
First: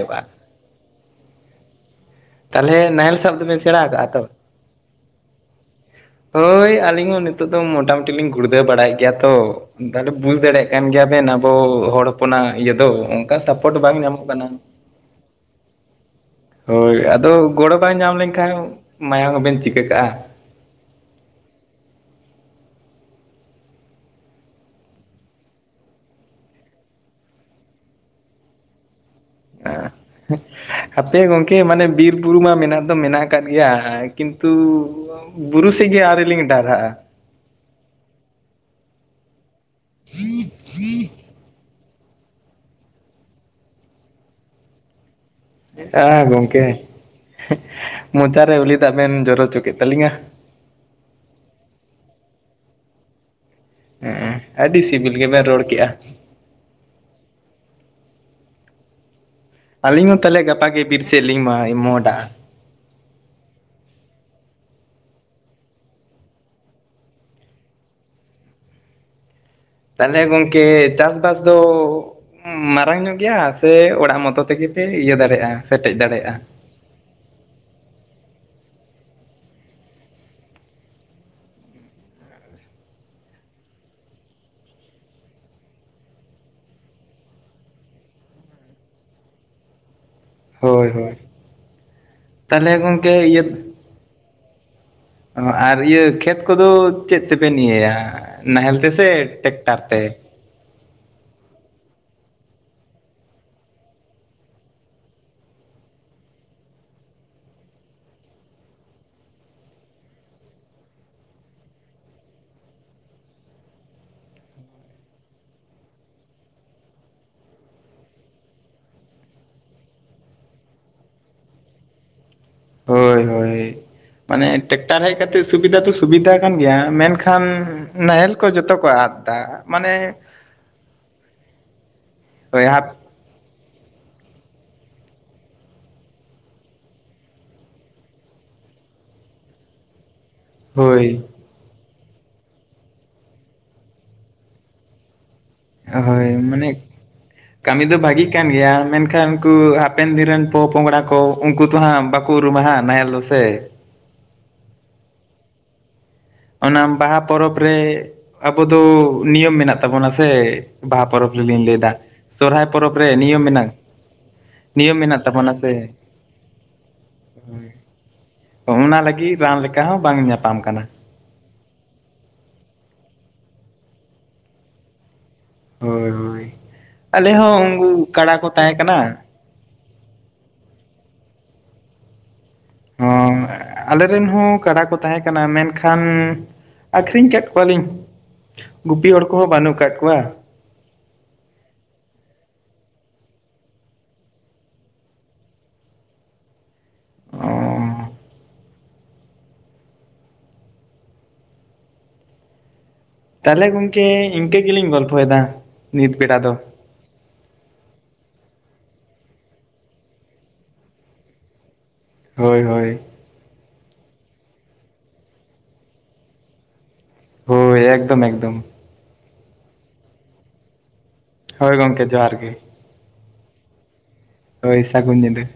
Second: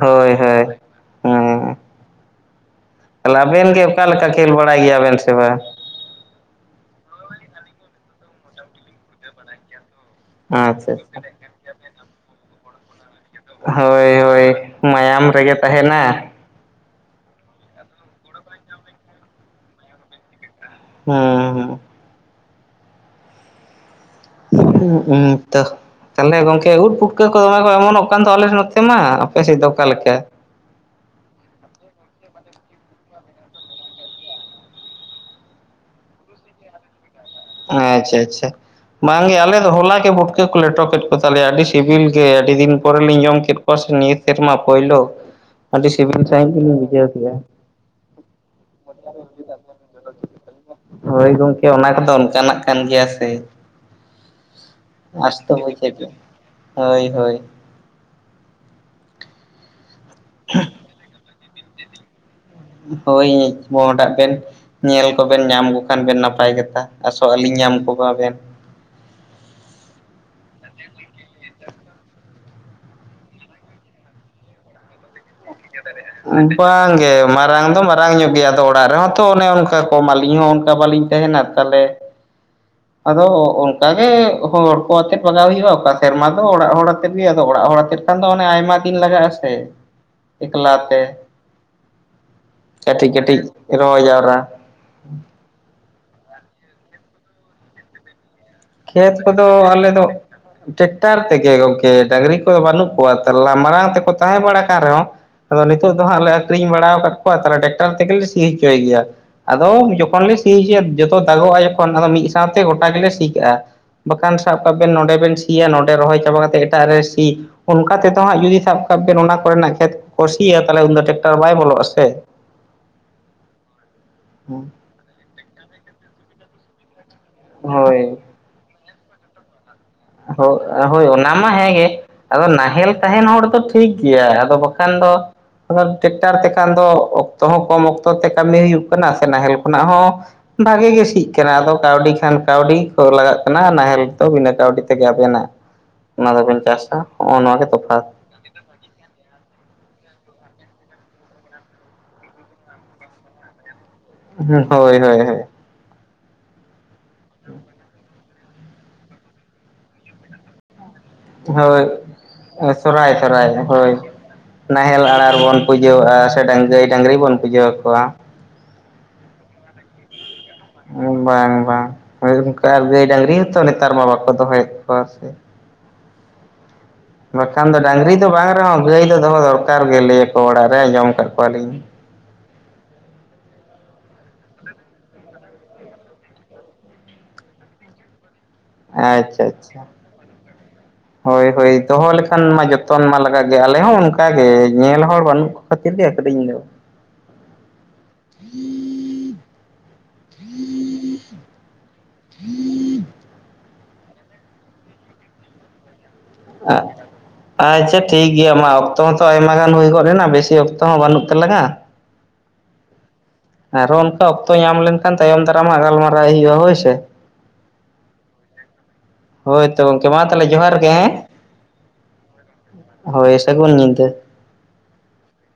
ᱦᱳᱭ ᱦᱳᱭ᱾ ᱛᱟᱦᱚᱞᱮ ᱱᱟᱦᱮᱞ ᱥᱟᱵ ᱛᱟᱦᱚᱞᱮ ᱫᱚᱵᱮᱱ ᱟᱵᱮᱱ ᱥᱮᱬᱟ ᱜᱮ ᱚᱠᱟ ᱟᱠᱟᱜᱼᱟ ᱛᱚ? ᱞᱮᱠᱟ ᱠᱷᱮᱞ ᱵᱟᱲᱟᱭ ᱜᱮᱭᱟᱵᱮᱱ ᱥᱮ ᱵᱟᱝ? ᱦᱳᱭ ᱟᱹᱞᱤᱧ ᱦᱚᱸ ᱱᱤᱛᱳᱜ ᱫᱚ ᱢᱚᱴᱟᱢᱩᱴᱤ ᱞᱤᱧ ᱜᱩᱲᱫᱟᱹᱣ ᱵᱟᱲᱟᱭᱮᱫ ᱜᱮᱭᱟ ᱛᱚ᱾ ᱛᱟᱦᱞᱮ ᱵᱩᱡ ᱫᱟᱲᱮᱭᱟᱜ ᱠᱟᱱ ᱟᱪᱪᱷᱟ ᱜᱮᱭᱟ ᱟᱪᱪᱷᱟ ᱵᱮᱱ ᱟᱵᱚ ᱦᱚᱲ ᱦᱚᱯᱚᱱᱟᱜ ᱤᱭᱟᱹ ᱫᱚ᱾ ᱠᱟᱱ ᱥᱟᱯᱳᱴ ᱵᱟᱝ ᱦᱳᱭ ᱧᱟᱢᱚᱜ ᱠᱟᱱᱟ᱾ ᱦᱳᱭ ᱢᱟᱭᱟᱢ ᱨᱮᱜᱮ ᱛᱟᱦᱮᱱᱟ ᱦᱳᱭ ᱟᱫᱚ ᱜᱚᱲᱚ ᱵᱟᱝ ᱧᱟᱢ ᱞᱮᱱᱠᱷᱟᱱ ᱢᱟᱭᱟᱢ ᱦᱚᱸᱵᱮᱱ ᱪᱤᱠᱟᱹ ᱠᱟᱜᱼᱟ᱾ ᱦᱚᱸ ᱦᱚᱸ᱾ ᱦᱩ ᱛᱚ ᱛᱟᱦᱞᱮ ᱜᱚᱢᱠᱮ ᱩᱱ ᱯᱷᱩᱴᱠᱟᱹ ᱠᱚ ᱫᱚᱢᱮ ᱠᱚ ᱚᱢᱚᱱᱚᱜ ᱠᱟᱱ ᱫᱚ ᱟᱞᱮ ᱥᱮᱫ ᱢᱟ ᱟᱯᱮ ᱥᱮᱫ ᱫᱚ ᱚᱠᱟ ᱞᱮᱠᱟ? ᱦᱟᱯᱮ ᱜᱚᱝᱠᱮ ᱢᱟᱱᱮ ᱵᱤᱨ ᱵᱩᱨᱩ ᱢᱟ ᱢᱮᱱᱟᱜ ᱫᱚ ᱢᱮᱱᱟᱜ ᱟᱠᱟᱫ ᱜᱮᱭᱟ ᱠᱤᱱᱛᱩ ᱵᱩᱨᱩ ᱥᱤᱜ ᱜᱤ ᱟᱨᱤᱞᱤᱧ ᱰᱟᱨᱦᱟᱜᱼᱟ᱾ ᱟᱪᱪᱷᱟ ᱟᱪᱪᱷᱟ ᱵᱟᱝᱜᱮ ᱟᱞᱮ ᱫᱚ ᱦᱚᱞᱟ ᱜᱮ ᱯᱩᱴᱠᱟᱹ ᱠᱚ ᱞᱮᱴ ᱠᱮᱫ ᱠᱚ᱾ ᱛᱟᱦᱚᱞᱮ ᱟᱹᱰᱤ ᱥᱤᱵᱤᱞ ᱜᱮ ᱟᱹᱰᱤ ᱫᱤᱱ ᱯᱚᱨᱮ ᱞᱤᱧ ᱡᱚᱢ ᱠᱮᱫ ᱠᱚᱣᱟ ᱥᱮ ᱱᱤᱭᱟᱹ ᱥᱮᱨᱢᱟ ᱯᱳᱭᱞᱳ᱾ ᱟᱹᱰᱤ ᱟ ᱥᱤᱵᱤᱞ ᱥᱟᱺᱦᱤᱡ ᱜᱚᱢᱠᱮ ᱜᱮᱞᱤᱧ ᱵᱩᱡᱷᱟᱹᱣ ᱠᱮᱜᱼᱟ ᱢᱚᱪᱟᱨᱮ ᱩᱞᱤ ᱫᱟᱜ ᱵᱮᱱ ᱡᱚᱨᱚ ᱦᱚᱪᱚ ᱠᱮᱫ ᱛᱟᱞᱤᱧᱟ᱾ ᱦᱳᱭ ᱜᱚᱝᱠᱮ ᱚᱱᱟ ᱠᱚᱫᱚ ᱚᱱᱠᱟᱱᱟᱜ ᱠᱟᱱ ᱜᱮᱭᱟ ᱥᱮ᱾ ᱦᱮᱸ ᱟᱹᱰᱤ ᱥᱤᱵᱤᱞ ᱟᱸᱥ ᱜᱮᱵᱮᱱ ᱫᱚ ᱨᱚᱲ ᱠᱮᱜᱼᱟ᱾ ᱵᱩᱡᱷᱟᱹᱜ ᱜᱮ ᱦᱳᱭ ᱦᱳᱭ᱾ ᱟᱹᱞᱤᱧ ᱦᱚᱸ ᱛᱟᱦᱚᱞᱮ ᱜᱟᱯᱟᱜ ᱜᱮ ᱵᱤᱨ ᱥᱮᱫ ᱞᱤᱧ ᱢᱟ ᱢᱚᱦᱰᱟᱜ-ᱟ᱾ ᱦᱳᱭ ᱢᱳᱰᱟᱜ ᱵᱮᱱ᱾ ᱧᱮᱞ ᱠᱚᱵᱮᱱ ᱧᱟᱢ ᱠᱚ ᱠᱷᱟᱱ ᱵᱮᱱ ᱱᱟᱯᱟᱭ ᱠᱟᱛᱷᱟ ᱟᱥᱚᱜ ᱟᱹᱞᱤᱧ ᱧᱟᱢ ᱠᱚᱣᱟᱵᱮᱱ᱾ ᱛᱟᱦᱚᱞᱮ ᱜᱚᱝᱠᱮ ᱪᱟᱥᱵᱟᱥ ᱫᱚ? ᱢᱟᱨᱟᱝ ᱧᱚᱜ ᱜᱮᱭᱟ ᱥᱮ ᱚᱲᱟᱜ ᱢᱚᱛᱚ ᱛᱮᱜᱮ ᱯᱮ ᱤᱭᱟᱹ ᱫᱟᱲᱮᱭᱟᱜᱼᱟ ᱥᱮᱴᱮᱡ ᱫᱟᱲᱮᱭᱟᱜᱼᱟ? ᱵᱟᱝᱜᱮ ᱢᱟᱨᱟᱝ ᱫᱚ ᱢᱟᱨᱟᱝ ᱧᱚᱜ ᱜᱮᱭᱟ ᱟᱫᱚ ᱚᱲᱟᱜ ᱨᱮᱦᱚᱸ ᱛᱚ ᱚᱱᱮ ᱚᱱᱠᱟ ᱠᱚᱢ ᱟᱹᱞᱤᱧ ᱦᱚᱸ ᱚᱱᱠᱟ ᱵᱟᱞᱤᱧ ᱛᱟᱦᱮᱱᱟ ᱛᱟᱦᱚᱞᱮ [inaudible] ᱟᱫᱚ ᱚᱱᱠᱟᱜᱮ ᱦᱚᱲ ᱠᱚ ᱟᱛᱮᱫ ᱵᱟᱜᱟᱣ ᱦᱩᱭᱩᱜᱼᱟ, ᱚᱠᱟ ᱥᱮᱨᱢᱟ ᱫᱚ ᱚᱲᱟᱜ ᱦᱚᱲ ᱟᱛᱮᱫ ᱜᱮ ᱟᱫᱚ ᱚᱲᱟᱜ ᱦᱚᱲ ᱟᱛᱮᱫ᱾ ᱠᱷᱟᱱ ᱫᱚ ᱚᱱᱮ ᱟᱭᱢᱟ ᱫᱤᱱ ᱞᱟᱜᱟᱜᱼᱟ ᱥᱮ ᱦᱳᱭ ᱮᱠᱞᱟᱛᱮ ᱦᱳᱭ ᱛᱟᱦᱚᱞᱮ ᱠᱟᱹᱴᱤᱡ ᱜᱚᱝᱠᱮ ᱠᱟᱹᱴᱤᱡ ᱤᱭᱟᱹ ᱨᱚᱦᱚᱭ ᱡᱟᱣᱨᱟ ᱟᱨ ᱤᱭᱟᱹ ᱠᱷᱮᱛ ᱠᱚᱫᱚ ᱪᱮᱫ ᱛᱮᱵᱮᱱ ᱤᱭᱟᱹᱭᱟ ᱱᱟᱦᱮᱞ ᱛᱮᱥᱮ ᱠᱷᱮᱛ ᱠᱚᱫᱚ ᱴᱮᱠᱴᱟᱨ ᱟᱞᱮ ᱛᱮ᱾ ᱫᱚ ᱴᱮᱠᱴᱟᱨ ᱛᱮᱜᱮ ᱜᱚᱢᱠᱮ ᱰᱟᱺᱝᱨᱤ ᱠᱚ ᱵᱟᱹᱱᱩᱜ ᱠᱚᱣᱟ ᱛᱟᱦ ᱢᱟᱨᱟᱝ ᱛᱮᱠᱚ ᱛᱟᱦᱮᱸ ᱵᱟᱲᱟ ᱠᱟᱱ ᱨᱮᱦᱚᱸ ᱟᱫᱚ ᱱᱤᱛᱚᱜ ᱫᱚ ᱦᱟᱸᱜ ᱞᱮ ᱟᱠᱷᱨᱤᱧ ᱵᱟᱲᱟ ᱟᱠᱟᱫ ᱠᱚᱣᱟ ᱛᱟᱦᱚᱞᱮ ᱴᱮᱠᱴᱟᱨ ᱛᱮᱜᱮᱞᱮ ᱥᱤ ᱦᱚᱪᱚᱭ ᱜᱮᱭᱟ ᱟᱫᱚ ᱡᱚᱠᱷᱚᱱ ᱞᱮ ᱥᱤ ᱦᱚᱪᱚᱭᱟ ᱡᱚᱛᱚ ᱫᱟᱜᱚᱜᱼᱟ ᱡᱚᱠᱷᱚᱱ ᱟᱫᱚ ᱢᱤᱫ ᱥᱟᱶᱛᱮ ᱜᱚᱴᱟ ᱜᱮᱞᱮ ᱥᱤ ᱠᱟᱜᱼᱟ ᱵᱟᱠᱷᱟᱱ ᱥᱟᱵ ᱠᱟᱜ ᱵᱮᱱ ᱱᱚᱰᱮ ᱵᱮᱱ ᱥᱤᱭᱟ ᱱᱚᱰᱮ ᱨᱚᱦᱚᱭ ᱪᱟᱵᱟ ᱠᱟᱛᱮ ᱮᱴᱟᱜ ᱨᱮ ᱥᱤ ᱚᱱᱠᱟ ᱛᱮᱫᱚ ᱦᱟᱸᱜ ᱡᱩᱫᱤ ᱥᱟᱵ ᱠᱟᱜ ᱵᱮᱱ ᱚᱱᱟ ᱠᱚᱨᱮᱱᱟᱜ ᱠᱷᱮᱛ ᱠᱚᱥᱤᱭᱟ ᱛᱟᱦᱞᱮ ᱩᱱ ᱫᱚ ᱴᱮᱠᱴᱟᱨ ᱵᱟᱭ ᱵᱚᱞᱚᱜᱼᱟ ᱥᱮ᱾ ᱦᱳᱭ ᱦᱳᱭ ᱢᱟᱱᱮ ᱴᱮᱠᱴᱟᱨ ᱦᱮᱡ ᱠᱟᱛᱮ ᱥᱩᱵᱤᱫᱟ ᱫᱚ ᱥᱩᱵᱤᱫᱟ ᱟᱠᱟᱱ ᱜᱮᱭᱟ ᱢᱮᱱ ᱠᱷᱟᱱ ᱦᱳᱭ ᱱᱟᱦᱮᱞ ᱠᱚ ᱡᱚᱛᱚ ᱠᱚ ᱟᱫ ᱫᱟ ᱢᱟᱱᱮ ᱦᱳᱜ ᱦᱳᱭ ᱚᱱᱟ ᱢᱟ ᱦᱮᱸᱜᱮ ᱟᱫᱚ ᱦᱳᱭ ᱦᱟᱯ ᱱᱟᱦᱮᱞ ᱛᱟᱦᱮᱱ ᱦᱚᱲ ᱫᱚ ᱴᱷᱤᱠ ᱜᱮᱭᱟ ᱟᱫᱚ ᱵᱟᱠᱷᱟᱱ ᱫᱚ ᱵᱟᱠᱷᱟᱱ ᱴᱮᱠᱴᱟᱨ ᱛᱮᱠᱷᱟᱱ ᱫᱚ ᱚᱠᱛᱚ ᱦᱚᱸ ᱠᱚᱢ ᱚᱠᱛᱚ ᱛᱮ ᱠᱟᱹᱢᱤ ᱦᱩᱭᱩᱜ ᱠᱟᱱᱟ ᱥᱮ ᱱᱟᱦᱮᱞ ᱠᱷᱚᱱᱟᱜ ᱦᱚᱸ ᱵᱷᱟᱜᱮ ᱜᱮ ᱦᱳᱭ ᱥᱤᱜ ᱠᱟᱱᱟ ᱟᱫᱚ ᱠᱟᱹᱣᱰᱤ ᱠᱷᱟᱱ ᱠᱟᱹᱣᱰᱤ ᱞᱟᱜᱟᱜ ᱠᱟᱱᱟ ᱱᱟᱦᱮᱞ ᱫᱚ ᱵᱤᱱᱟᱹ ᱠᱟᱹᱣᱰᱤ ᱛᱮ᱾ ᱛᱮᱜᱮ ᱟᱵᱮᱱᱟᱜ ᱚᱱᱟ ᱦᱳᱭ ᱫᱚᱵᱤᱱ ᱢᱟᱱᱮ ᱪᱟᱥᱟ ᱦᱚᱜᱼᱚ ᱱᱚ ᱜᱮ ᱠᱟᱹᱢᱤ ᱫᱚ ᱛᱚᱯᱷᱟᱛ᱾ ᱵᱷᱟᱜᱤᱜ ᱠᱟᱱ ᱜᱮᱭᱟ ᱢᱮᱱᱠᱷᱟᱱ ᱩᱱᱠᱩ ᱦᱟᱯᱮᱱ ᱫᱤᱱ ᱨᱮᱱ ᱯᱚᱼᱯᱚᱝᱲᱟ ᱠᱚ ᱩᱱᱠᱩ ᱫᱚ ᱦᱟᱸᱜ ᱵᱟᱠᱚ ᱩᱨᱩᱢᱟ ᱦᱟᱸᱜ ᱱᱟᱦᱮᱞ ᱫᱚ ᱥᱮ᱾ ᱦᱳᱭ ᱦᱳᱭ ᱦᱳᱭ᱾ ᱚᱱᱟ ᱵᱟᱦᱟ ᱯᱚᱨᱚᱵᱽ ᱨᱮ ᱟᱵᱚ ᱫᱚ ᱱᱤᱭᱚᱢ ᱢᱮᱱᱟᱜ ᱛᱟᱵᱚᱱᱟ ᱥᱮ ᱵᱟᱦᱟ ᱯᱚᱨᱚᱵᱽ ᱨᱮᱞᱤᱧ ᱞᱟᱹᱭ ᱦᱳᱭ ᱫᱟ ᱥᱚᱨᱦᱟᱭ ᱯᱚᱨᱚᱵᱽ ᱨᱮ ᱥᱚᱦᱨᱟᱭ ᱥᱚ ᱱᱤᱭᱚᱢ ᱥᱩᱨᱟᱭ ᱢᱮᱱᱟᱜ ᱦᱳᱭ᱾ ᱱᱤᱭᱚᱢ ᱱᱟᱦᱮᱞ ᱢᱮᱱᱟᱜ ᱟᱬᱟᱨ ᱛᱟᱵᱚᱱᱟ ᱵᱚᱱ ᱯᱩᱡᱟᱹ ᱥᱮ ᱟᱜᱼᱟ ᱥᱮ ᱰᱟᱝ ᱜᱟᱹᱭ ᱰᱟᱹᱝᱨᱤ ᱵᱚᱱ ᱯᱩᱡᱟᱹ ᱦᱳᱭ ᱟᱠᱚᱣᱟ ᱚᱱᱟ ᱞᱟᱹᱜᱤᱫ ᱨᱟᱱ ᱞᱮᱠᱟ ᱦᱚᱸ ᱵᱟᱝ ᱧᱟᱯᱟᱢ ᱠᱟᱱᱟ᱾ ᱵᱟᱝ ᱵᱟᱝ ᱦᱚᱭ ᱚᱱᱠᱟ ᱟᱨ ᱜᱟᱹᱭ ᱰᱟᱹᱟᱝᱨᱤ ᱦᱚᱸᱛᱚ ᱱᱮᱛᱟᱨ ᱢᱟ ᱵᱟᱠᱚ ᱫᱚᱦᱚᱭᱮᱫ ᱠᱚᱣᱟ ᱥᱮ᱾ ᱦᱳᱭ ᱦᱳᱭ ᱟᱞᱮ ᱦᱚᱸ ᱵᱟᱠᱷᱟᱱ ᱫᱚ ᱩᱱᱠᱩ ᱰᱝᱨᱤ ᱫᱚ ᱠᱟᱰᱟ ᱠᱚ ᱵᱟᱝ ᱛᱟᱦᱮᱸ ᱨᱮᱦᱚᱸ ᱠᱟᱱᱟ ᱜᱟᱹᱭ ᱫᱚ ᱫᱚᱦᱚ ᱫᱚᱨᱠᱟᱨ ᱜᱮ, ᱞᱟᱹᱭᱟᱠᱚ ᱚᱲᱟᱜ ᱨᱮ ᱟᱸᱡᱚᱢ ᱟᱠᱟᱫ ᱠᱚᱣᱟᱞᱤᱧ᱾ ᱦᱚᱸ ᱟᱞᱮᱨᱮᱱ ᱦᱚᱸ ᱠᱟᱰᱟ ᱠᱚ ᱛᱟᱦᱮᱸ ᱠᱟᱱᱟ ᱢᱮᱱᱠᱷᱟᱱ ᱟᱠᱷᱨᱤᱧ ᱠᱟᱜ ᱠᱚᱣᱟᱞᱤᱧ, ᱜᱩᱯᱤ ᱦᱚᱲ ᱟᱪᱪᱷᱟ ᱠᱚᱦᱚᱸ ᱵᱟᱹᱱᱩᱜ ᱟᱪᱪᱷᱟ ᱠᱟᱜ ᱠᱚᱣᱟ ᱦᱳᱭ ᱦᱳᱭ ᱫᱚᱦᱚ ᱞᱮᱠᱷᱟᱱ ᱢᱟ ᱡᱚᱛᱚᱱ ᱢᱟ ᱞᱟᱜᱟᱜ ᱜᱮ, ᱟᱞᱮ ᱦᱚᱸ ᱚᱱᱠᱟᱜ ᱜᱮ ᱧᱮᱞ ᱦᱚᱲ ᱵᱟᱹᱱᱩᱜ ᱠᱷᱟ. ᱛᱤᱨ ᱜᱮ ᱟ. ᱠᱷᱤᱨᱤᱧ ᱫᱚ ᱚᱸ ᱛᱟᱦᱚᱞᱮ ᱜᱚᱝᱠᱮ ᱤᱱᱠᱟᱹ ᱜᱮᱞᱤᱧ ᱜᱚᱞᱯᱷᱚᱭᱫᱟ ᱱᱤᱛ ᱵᱮᱲᱟ ᱫᱚ᱾ ᱟᱸᱜ ᱟᱪᱷᱟ ᱴᱷᱤᱠ ᱜᱮᱭᱟ ᱢᱟ ᱚᱠᱛᱚ ᱦᱚᱸᱛᱚ ᱟᱭᱢᱟ ᱜᱟᱱ ᱦᱩᱭ ᱜᱚᱫ ᱮᱱᱟ, ᱵᱮᱥᱤ ᱚᱠᱛᱚ ᱦᱚᱸ ᱵᱟᱹᱱᱩᱜ ᱛᱟᱞᱟᱝᱼᱟ᱾ ᱦᱳᱭ ᱦᱳᱭ ᱟᱨᱚ ᱚᱱᱠᱟ ᱚᱠᱛᱚ ᱧᱟᱢ ᱞᱮᱱᱠᱷᱟᱱ ᱛᱟᱭᱚᱢ ᱫᱟᱨᱟᱢ ᱦᱟᱜ ᱜᱟᱞᱢᱟᱨᱟᱣ ᱦᱩᱭᱩᱜᱼᱟ ᱦᱳᱭ ᱥᱮ᱾ ᱦᱳᱭ ᱮᱠᱫᱚᱢ ᱮᱠᱫᱚᱢ ᱦᱳᱭ ᱛᱚ ᱜᱚᱝᱠᱮ ᱢᱟ ᱛᱟᱦᱚᱞᱮ ᱡᱚᱦᱟᱨ ᱜᱮ ᱦᱮᱸ, ᱦᱳᱭ ᱜᱚᱝᱠᱮ ᱡᱚᱦᱟᱨ ᱜᱮ᱾ ᱦᱳᱭ ᱥᱟ‌. ᱜᱩᱱ ᱧᱤᱫᱟᱹ᱾ ᱦᱳᱭ ᱥᱟᱹᱜᱩᱱ ᱧᱤᱫᱟᱹ